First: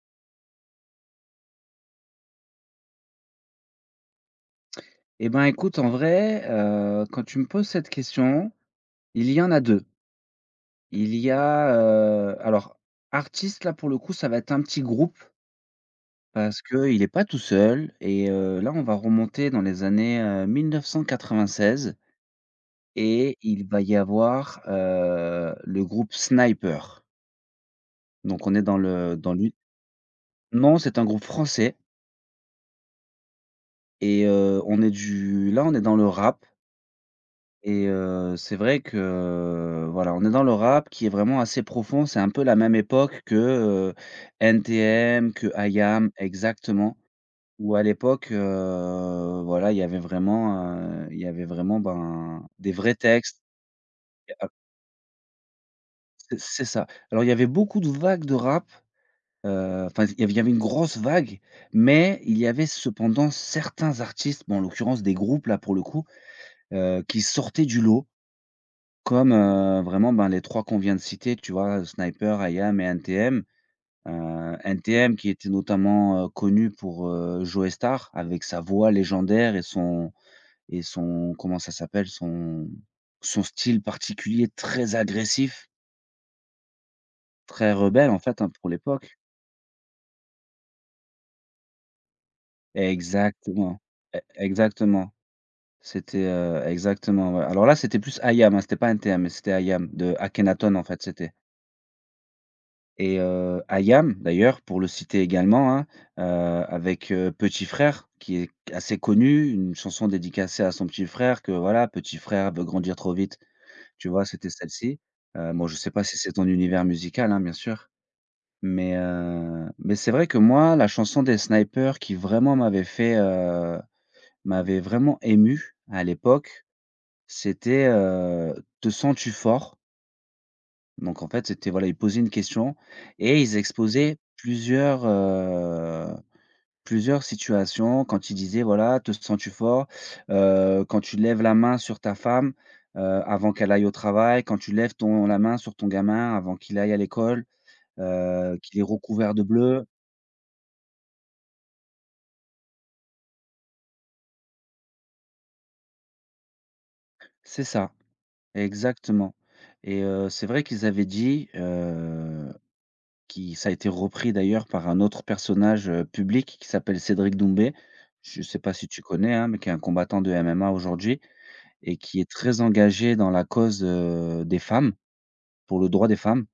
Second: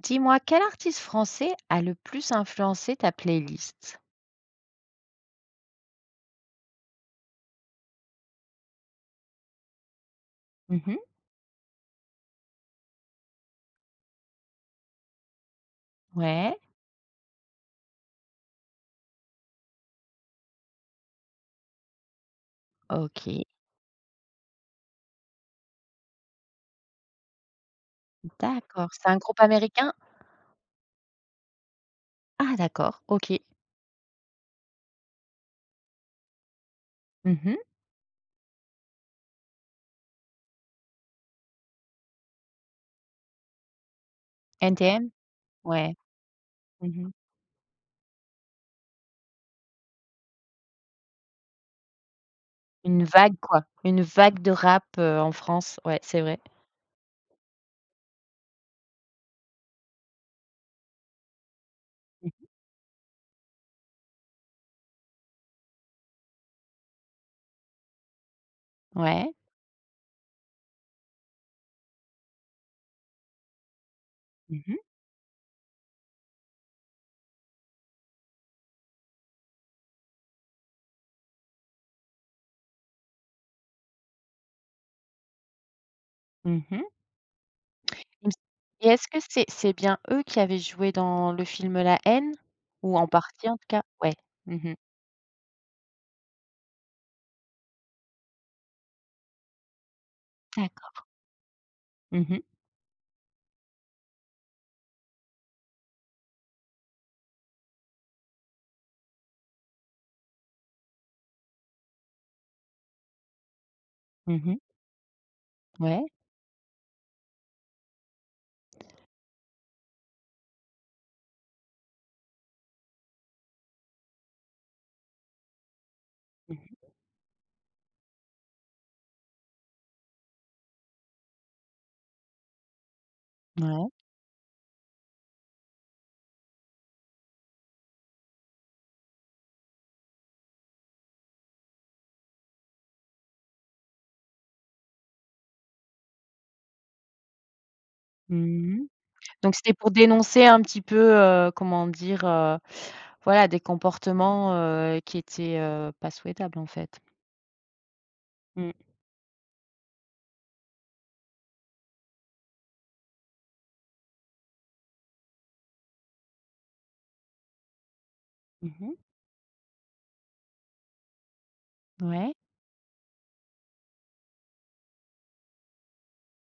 Dis-moi, quel artiste français a le plus influencé ta playlist? Eh ben, écoute, en vrai, quand tu me poses cette question, il y en a deux. Mmh. Il y a, alors, artiste, là, pour le coup, ça va être un petit groupe Ouais, parce qu'il est pas tout seul et là, on va remonter dans les années, 1996 et OK, il va y avoir, le groupe Sniper. Donc on est dans d'accord. C'est le un dans groupe l'u américain? Non, c'est un groupe français Ah d'accord, OK. et on est dans le rap. Mmh mh. Et c'est vrai que, voilà, on est dans le rap qui est vraiment assez profond. C'est un peu la même époque que, NTM? NTM, que Ouais. IAM exactement. Mmh. Où à l'époque, voilà, il y avait vraiment, ben, des vrais Une vague textes. quoi, une Et vague ah, de rap, en France, ouais, c'est c'est vrai. c'est ça. Alors il y avait beaucoup de vagues de rap, enfin il y avait une grosse vague, mais il Mmh. y avait cependant certains artistes, bon en l'occurrence des groupes là pour le coup, qui sortaient du lot. Comme, Ouais. Vraiment, ben, les 3 qu'on vient de citer, tu vois? Sniper, IAM et NTM. Mmh mh. NTM qui était notamment, connu pour, Joey Starr avec sa voix légendaire et son comment ça s'appelle? Son style particulier très agressif, Mmh. très rebelle, en Il me s fait, hein, pour Et est-ce l'époque. que c'est bien eux qui avaient joué dans le film La Haine? Ou en partie en tout Exactement, cas? Ouais. e Mmh. exactement. Exactement, ouais. Alors là, c'était plus IAM, hein, c'était pas NTM, mais c'était IAM de Akhenaton, en fait, D'accord. c'était. Mmh mh. Et Hayam d'ailleurs, pour le citer également, hein, heu, avec, Petit Frère qui est assez connu, une chanson dédicacée à son petit frère que voilà, petit frère veut grandir trop vite, tu vois? C'était Mmh. celle-ci. Bon, je sais pas Ouais. si c'est ton univers musical, hein, bien sûr, mais c'est vrai que moi, la chanson des Snipers qui vraiment m'avait vraiment ému à l'époque, Mmh. c'était, Te sens-tu fort? Donc en fait, c'était voilà, ils posaient une question et ils Ouais. exposaient plusieurs situations quand ils disaient voilà: «Te sens-tu fort? Quand tu lèves la main sur ta femme, avant qu'elle aille au travail, quand tu lèves ton la main sur ton gamin avant qu'il aille à l'école, qu'il est Mmh. recouvert de Donc c'était bleu». pour dénoncer un petit peu, comment dire? Voilà des comportements, qui étaient, pas souhaitables en fait. C'est ça, Mmh. exactement. Et c'est vrai qui ça a été repris d'ailleurs par un autre personnage, public qui s'appelle Cédric Doumbé. Je ne sais pas Mmh si mh. tu connais, hein, mais qui est un combattant de MMA aujourd'hui et qui est Ouais, très engagé dans la cause, des femmes, pour le droit des femmes.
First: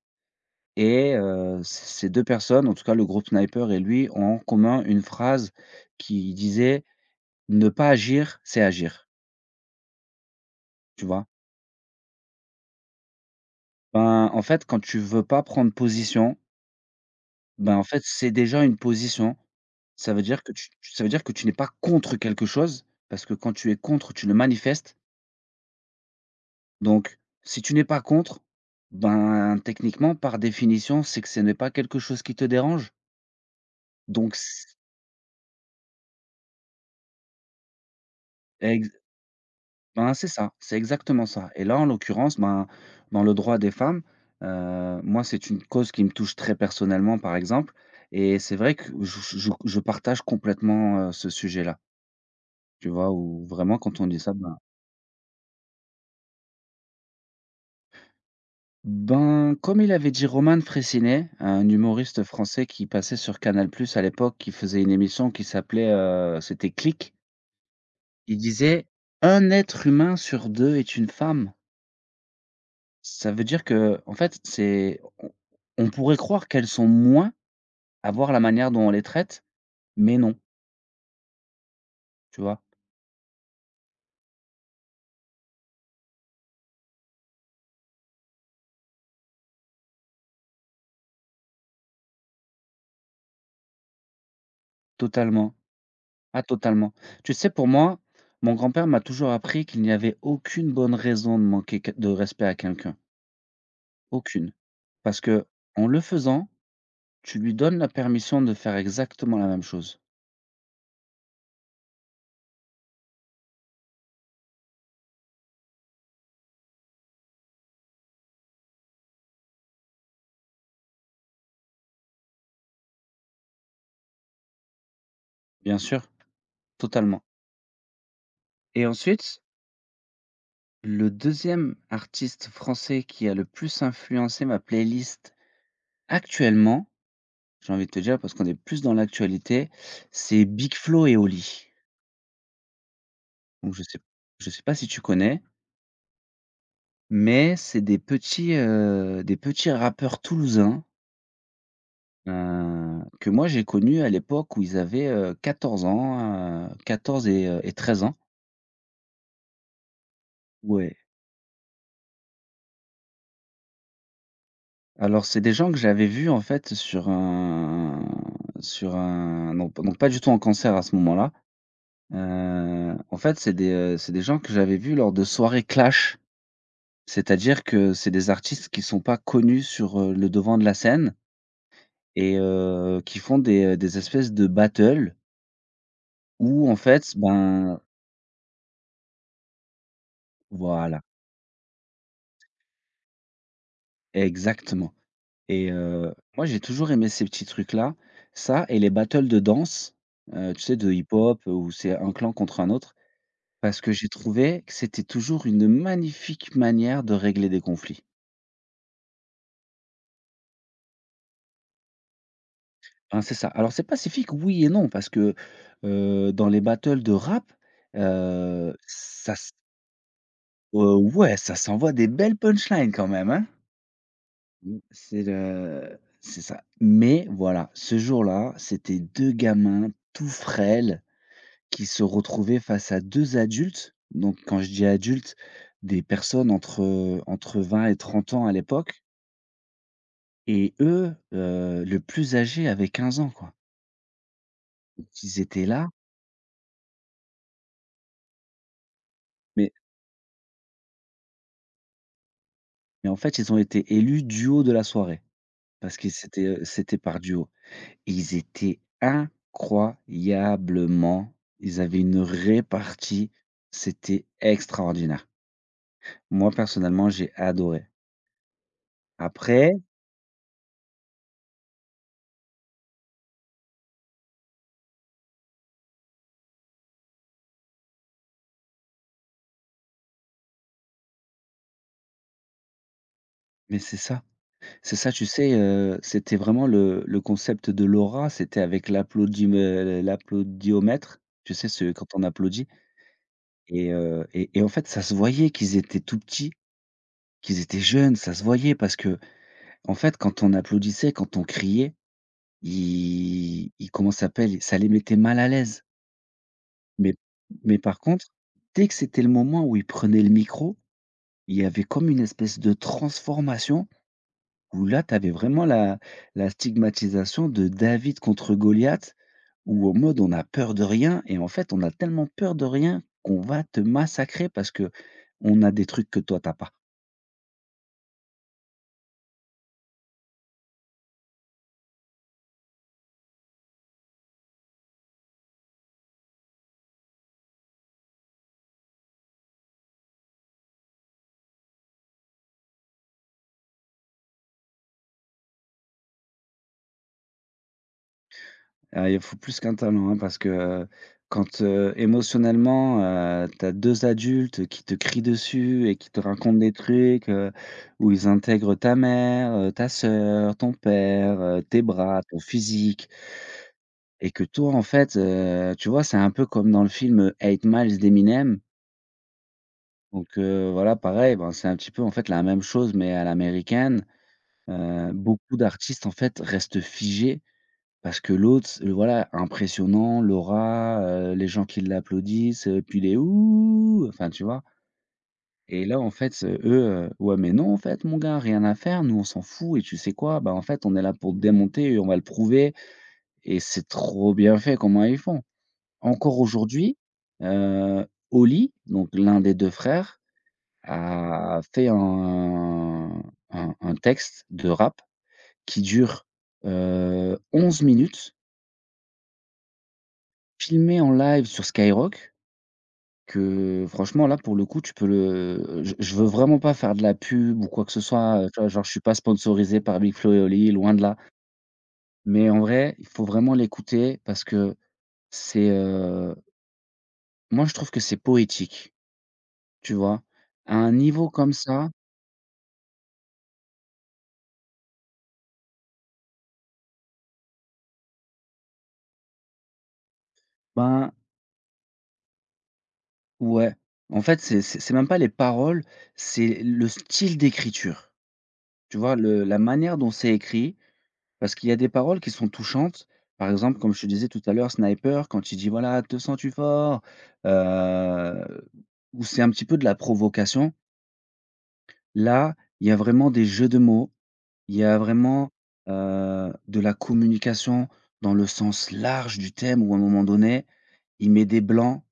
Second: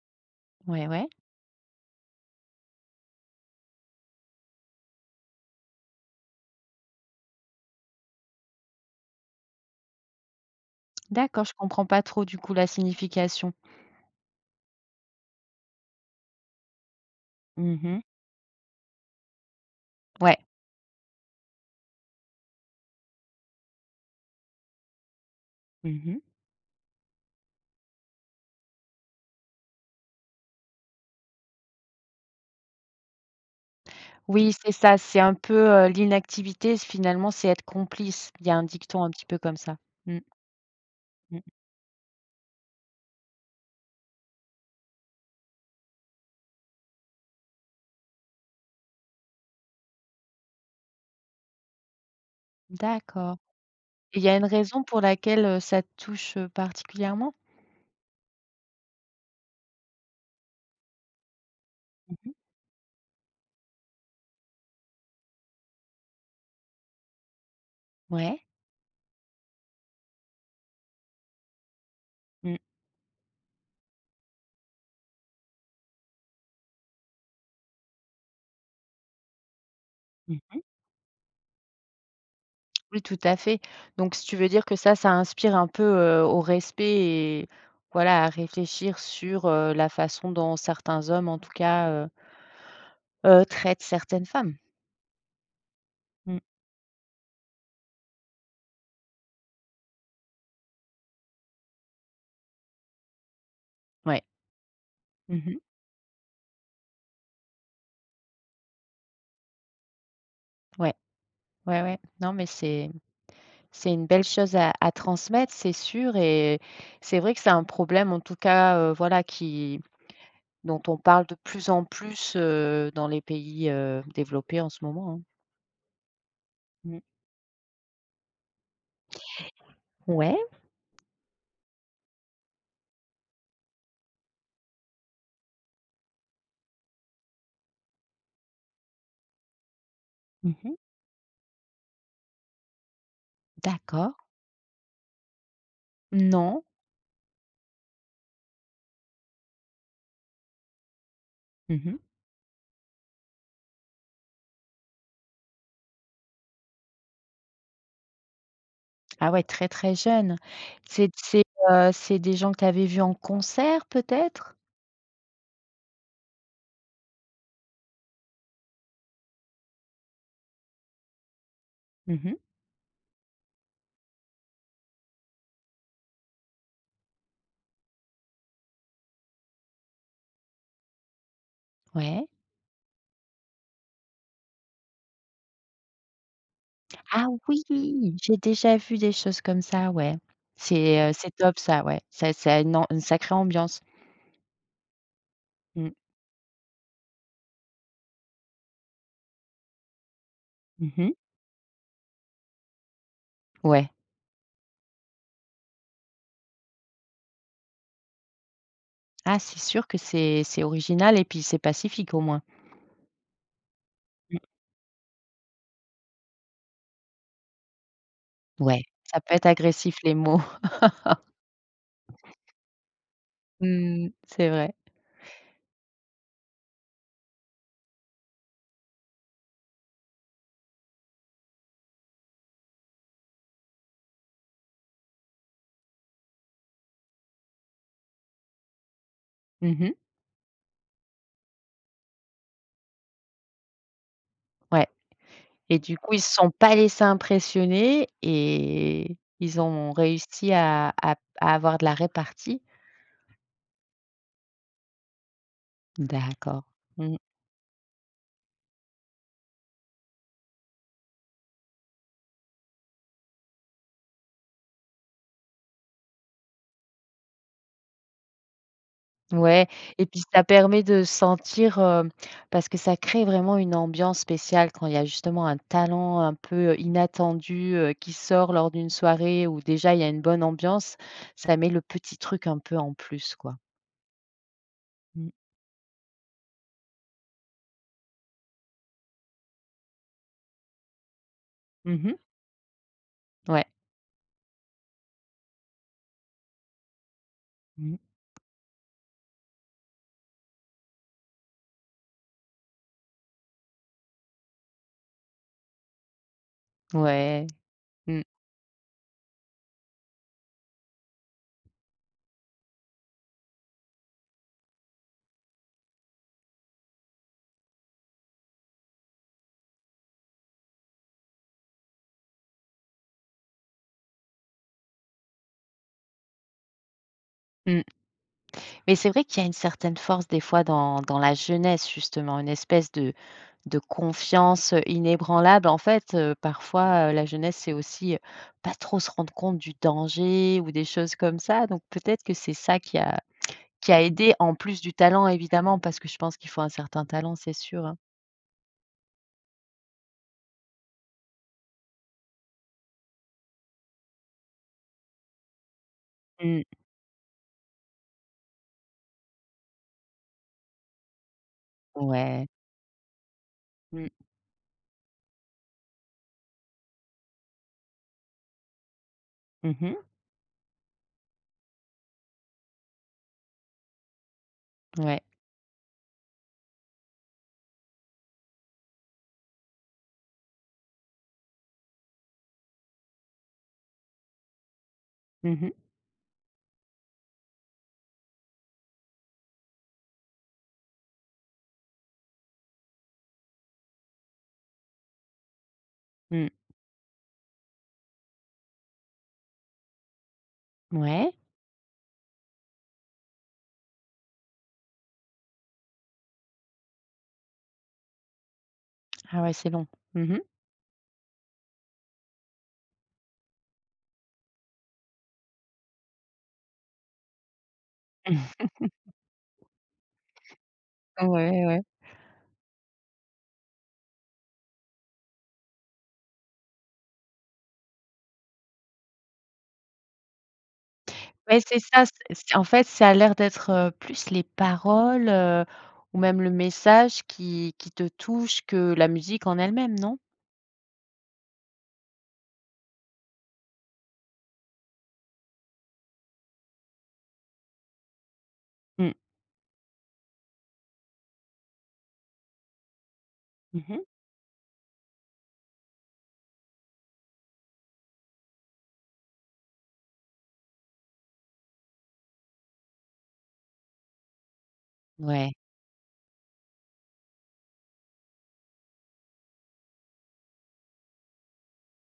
ouais, ouais. Et c ces 2 personnes, en tout cas le groupe Sniper et lui, ont en commun une phrase qui disait: «Ne pas agir, c'est agir», tu vois? D'accord, je comprends pas trop du coup la signification. Ben, en fait, quand tu veux pas prendre position, ben, Mmh en fait, mh. c'est déjà une position. Ouais. Ça veut dire que tu n'es pas contre quelque chose, parce que quand tu es contre, tu le manifestes. Mmh mh. Donc, si tu n'es pas contre, ben, techniquement, par définition, c'est que ce n'est pas quelque chose qui te dérange. Donc Oui, c'est c ça, c'est un peu, l'inactivité s finalement, c'est être complice. Il y a un ex dicton un petit peu comme ça. Ben, Mmh. c'est ça, c'est exactement Mmh. ça. Et là, en l'occurrence, ben, dans le droit des femmes, moi, c'est une cause qui me touche très personnellement, par exemple. Et c'est vrai que je partage complètement, ce sujet-là. Tu vois? D'accord. Où vraiment quand on Et dit il y ça, a une ben. raison pour laquelle, ça te touche, particulièrement? Ben, comme il avait dit Roman Frécinet, un Mmh humoriste mh. français qui passait sur Canal+ à l'époque, qui faisait une émission qui s'appelait, c'était Clique. Il Ouais. disait: «un être humain sur 2 est une femme». Mmh. Ça veut dire que en fait, c'est on pourrait croire qu'elles sont moins à voir la manière dont on les traite, mais non, Mmh. tu vois? Oui, tout à fait. Donc, si tu veux dire que ça inspire un peu, au respect et voilà, à réfléchir sur, la façon dont certains hommes, en tout cas, traitent certaines femmes. Totalement. Mmh, Ah totalement. Tu sais, pour moi, mon grand-père m'a toujours appris qu'il n'y avait aucune bonne raison de manquer que de respect à quelqu'un, ouais. aucune. Parce que Mmh. en le faisant, tu lui donnes la permission de faire exactement la même chose. Ouais, ouais, ouais. Non, mais c'est une belle chose à transmettre, c'est sûr et c'est vrai que c'est un problème, en tout cas, voilà, qui dont on parle de plus en plus, dans les pays, développés en ce moment, hein. Bien sûr, Mmh. totalement. Et ensuite, Ouais. le deuxième artiste français qui a le plus influencé ma playlist actuellement, j'ai envie de te dire parce qu'on est plus dans l'actualité, c'est Big Mmh. Flo et Oli. Donc je sais D'accord. je sais pas si tu connais, Non. mais c'est des petits rappeurs toulousains, Mmh. Que moi j'ai connus à l'époque où ils avaient, 14 ans, 14 et 13 ans. Ah ouais, très, très jeune. Ouais. C'est c'est, c'est des gens que tu avais vus en concert peut-être? Alors, c'est des gens que j'avais vus, en fait, sur un non p donc pas du tout en concert à ce moment-là. Mmh. En fait, c'est des gens que j'avais vus lors de soirées clash. C'est-à-dire que c'est des artistes qui sont pas connus sur, le devant de la scène Ouais. et qui font des espèces de battles où, en fait, Ah oui! ben J'ai déjà vu des choses comme ça, ouais. voilà, C'est top ça, ouais. Ça a une sacrée ambiance. exactement. Et Mmh. Moi, j'ai toujours aimé ces petits trucs-là. Ça et les battles de danse, tu sais, de Mmh. hip-hop, où c'est un clan contre un autre. Parce Ouais. que j'ai trouvé que c'était toujours une magnifique manière de régler des conflits. Ah, c'est sûr que c'est original et puis c'est pacifique au moins. Hein, c'est ça. Alors c'est pacifique, Mmh. oui et non, parce que, dans les battles de rap, Ouais, ça ça peut être s agressif les mots. Ouais, ça s'envoie des belles punchlines quand même, hein? Mmh, c'est vrai. Mmh, c'est ça. Mais voilà, ce jour-là, c'était 2 gamins tout frêles qui se retrouvaient face à 2 adultes. Donc quand je dis adultes, des personnes entre 20 et 30 ans à l'époque. Mmh. Et eux, le plus âgé avait 15 ans, quoi. Ouais. Donc ils étaient Et là, du coup, ils se sont pas laissés impressionner et ils mais ont réussi à avoir de la répartie. mais en fait, ils ont été élus duo de la soirée parce que D'accord. C'était Mmh. par duo. Et Ils étaient incroyablement ils avaient une répartie, c'était extraordinaire. Moi, personnellement, j'ai adoré. Ouais, Après et puis ça permet de sentir, parce que ça crée vraiment une ambiance spéciale quand il y a justement un talent un peu inattendu, qui sort lors d'une soirée où déjà il y a une bonne ambiance. Ça met le petit truc un peu en plus, quoi. Mais c'est ça, tu Mmh. sais, c'était vraiment le concept de l'aura, c'était avec l'applaudiomètre, tu sais, ce Mmh quand mh. on applaudit. Ouais. Et en fait, ça se voyait qu'ils étaient tout petits, qu'ils étaient Mmh. jeunes, ça se voyait parce que en fait, quand on applaudissait, quand on criait, ils comment ça s'appelle? Ça les mettait mal à l'aise. Mais Ouais. mais par Mmh. contre, dès que c'était le moment où ils prenaient le micro, il y avait comme une espèce de transformation où là, tu avais vraiment la stigmatisation de David contre Goliath, où en mode on a peur de rien et en fait, on a tellement peur de rien qu'on va te massacrer parce que on a des trucs que toi, t'as pas. Mmh. Mais c'est vrai qu'il y a une certaine force des fois dans la jeunesse justement, une espèce de confiance, inébranlable. En fait, parfois, la jeunesse, c'est aussi, pas trop se rendre compte du danger ou des choses comme ça. Donc peut-être que c'est ça qui a aidé en plus du talent évidemment, parce que je pense qu'il faut un certain talent, c'est sûr, hein. Ah, il faut plus qu'un talent, hein, parce que, quand, émotionnellement, tu as 2 adultes qui te crient dessus et qui te racontent Mmh. des trucs, où ils intègrent ta mère, ta sœur, ton père, tes bras, ton Ouais. physique Mmh. et que toi, en fait, tu vois, c'est un peu comme dans le film, Eight 8 Miles d'Eminem. Mmh. Donc, voilà, pareil, ben, c'est un petit peu, en fait, la même chose mais à l'américaine. Ouais. Beaucoup d'artistes, en fait, restent figés parce que l'autre, s voilà, impressionnant, l'aura, les gens qui l'applaudissent, puis les «Ouh!» enfin, tu vois? Mmh mh. Et là, en fait, eux, «Ouais, mais non, en fait, mon gars, rien à faire, nous, on s'en fout et tu sais quoi? Bah, en fait, on est là pour te démonter et on va le prouver», et c'est trop bien fait comment ils font. Encore Mmh. aujourd'hui, heu, Oli, donc l'un des 2 frères, Ouais. a fait un texte de rap qui dure, 11 minutes, Ah ouais, c'est long. Mmh. filmé en live sur Skyrock. Que franchement là, pour le coup, tu peux le je veux vraiment pas faire de la pub ou quoi que ce soit, tu vois? Genre je suis pas sponsorisé par Big Flo et Oli, loin de là. Ouais, ouais. Mais en vrai, il faut vraiment l'écouter parce que c'est, heu, moi je trouve que c'est poétique, tu vois? À un niveau comme Ouais, c'est ça, ça, c'est en fait, ça a l'air d'être, plus les paroles, ou même le message qui te touche que la musique en elle-même, non? ben ouais. En fait, c'est même pas les paroles, c'est le style d'écriture, tu Mmh. vois? Le La manière dont c'est écrit. Parce qu'il y a des paroles qui sont touchantes. Par exemple, comme Mmh. je te disais tout à l'heure, Sniper, quand il dit: «Voilà, te sens-tu fort?» heu, où c'est un petit peu de la provocation. Là, il y a vraiment des jeux de mots, il y a vraiment, Ouais. De la communication dans le sens large du thème où à un moment donné, il met des blancs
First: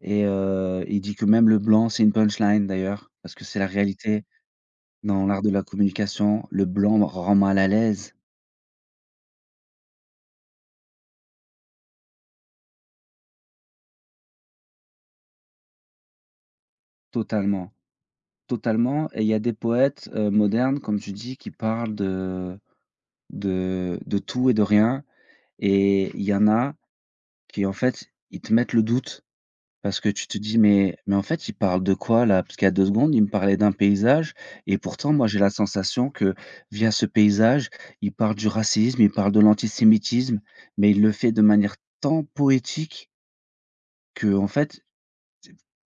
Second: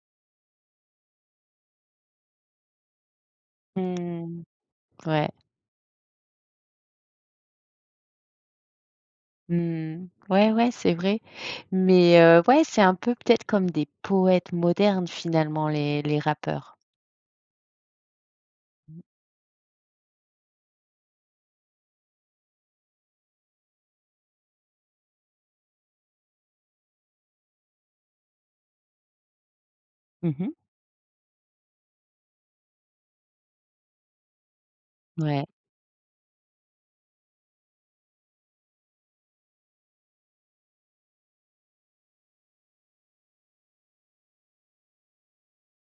et il dit que même le blanc, c'est une punchline d'ailleurs, parce que c'est la réalité Mmh. dans Ouais. l'art de la communication. Le blanc rend mal à l'aise, Mmh. Ouais, ouais, c'est vrai. Mais ouais, c'est un peu peut-être comme des poètes modernes finalement les rappeurs. totalement. Mmh. Totalement. Et il y a des poètes, modernes, comme tu dis, qui parlent de tout et de rien et il y en a qui, en fait, ils te mettent le doute parce que tu te Mmh. dis: «Mais en fait, il parle de quoi là? Parce qu'il y a 2 secondes, il me parlait d'un paysage et pourtant, moi, j'ai Ouais. la sensation que via ce paysage, il parle du racisme, il parle de l'antisémitisme, mais il le fait de manière tant poétique que en fait».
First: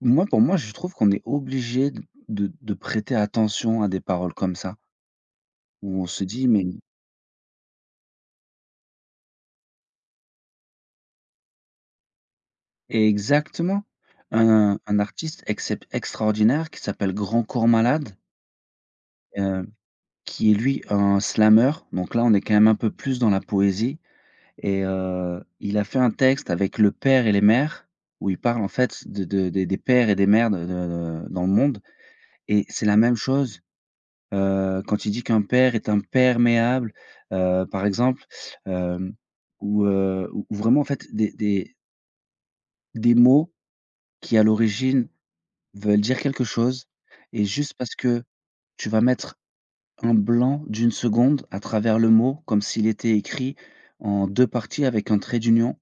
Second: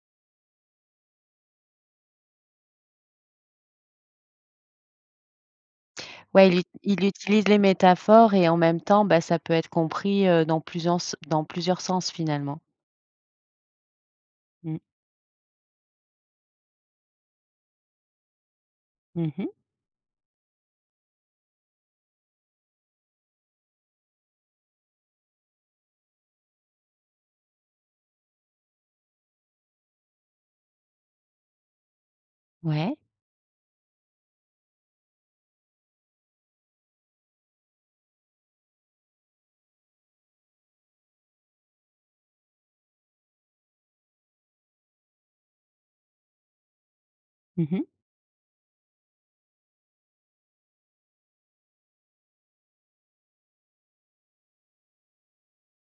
Moi, pour moi, je trouve qu'on est obligé de prêter attention à des paroles comme ça. Où on se dit Ouais, mais il utilise les métaphores et en même temps, bah, ça peut être compris, dans plusieurs s dans plusieurs sens finalement. exactement! Un Mmh. un artiste excep extraordinaire qui s'appelle Grand Corps Malade, Mmh. heu, qui est lui un slameur, donc là on est quand même un peu plus dans la poésie et il a fait un texte avec le père et les mères, où il parle en fait de des pères et des mères dans le monde et c'est Ouais. la même chose, quand il dit qu'un père est imperméable, par exemple, hem, ou vraiment en fait des des mots qui à l'origine veulent dire quelque chose et Mmh juste mh. parce que tu vas mettre un blanc d'une seconde à travers le mot, comme s'il était écrit en 2 parties avec un trait d'union,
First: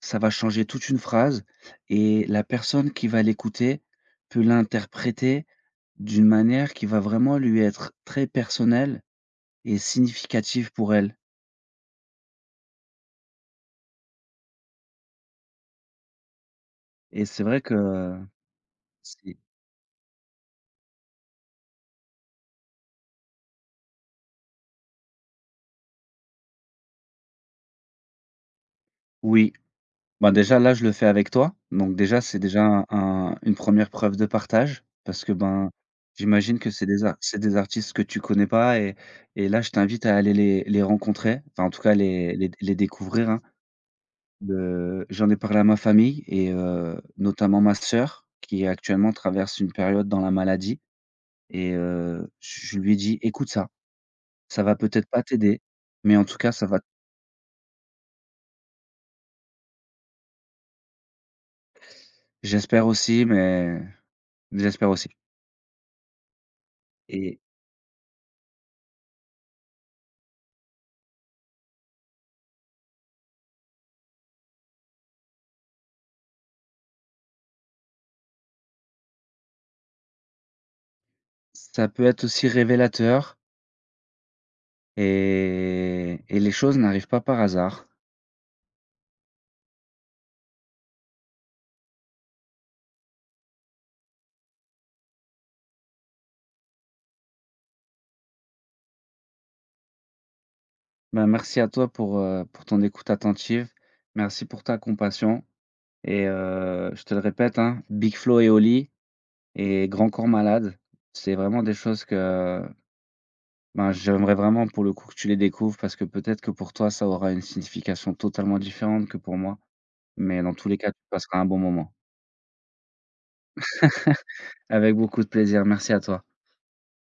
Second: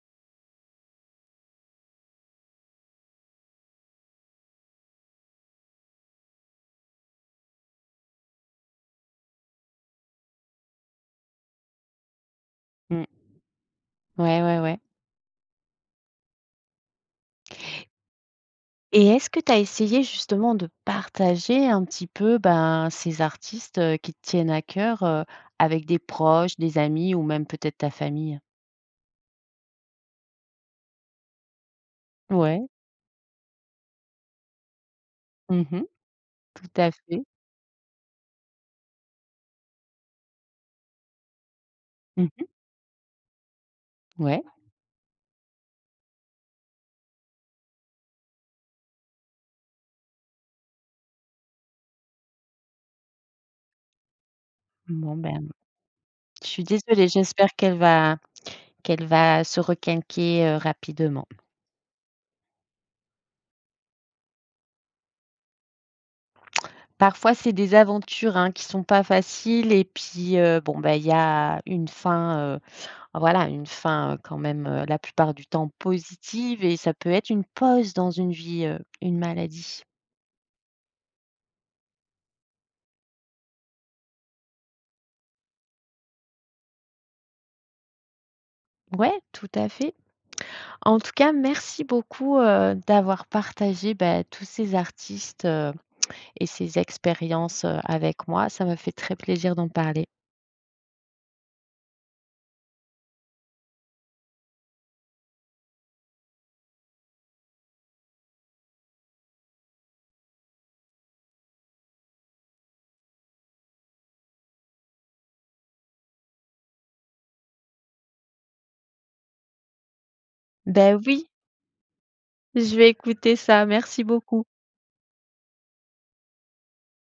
ça va changer toute une phrase et la personne qui va l'écouter peut l'interpréter d'une manière qui va vraiment lui être très personnelle et significative pour elle Mmh. Ouais, ouais, ouais. et c'est vrai que Et est-ce c'est que tu as essayé justement de partager un petit peu, ben, ces artistes, qui te tiennent à cœur, avec des proches, des amis ou même peut-être ta famille? oui. Bah, déjà là, je le fais avec toi, donc déjà, c'est déjà Ouais, un une première preuve de partage parce que, ben, mmh, j'imagine tout que à fait. c'est des artistes que tu connais pas. Et là, je t'invite à aller les rencontrer, enfin, en tout cas, les Mmh. les les découvrir, hein. Ouais, Le J'en ai parlé à ma famille et notamment ma sœur qui actuellement traverse une période dans la maladie. Et je lui ai dit: «Écoute ça, ça va peut-être bon, pas ben, t'aider, mais en tout je cas, suis ça va». désolée, j'espère qu'elle va se requinquer, rapidement. J'espère aussi, j'espère aussi Parfois, et c'est des aventures, hein, qui sont pas faciles et puis, bon, ben, il y a une fin, heu. Voilà, une fin, quand même, la plupart du temps positive et ça peut être une pause dans une vie, une maladie. ça peut être aussi révélateur et les choses n'arrivent pas par hasard. Ouais, tout à fait. En tout cas, merci beaucoup, d'avoir partagé, bah, tous ces artistes, et ces expériences, avec moi. Ça m'a fait très plaisir d'en parler. Ben, merci à toi pour ton écoute attentive. Merci pour ta compassion et je te le répète, hein, Big Flo et Oli et Grand Corps Malade, c'est vraiment des choses que, ben, j'aimerais vraiment pour le coup que tu les découvres parce que peut-être que pour toi, ça aura une signification totalement différente que pour moi, mais dans tous les cas, tu Ben oui, passeras un bon moment. je vais écouter ça. Merci beaucoup. Avec beaucoup de plaisir, merci à toi.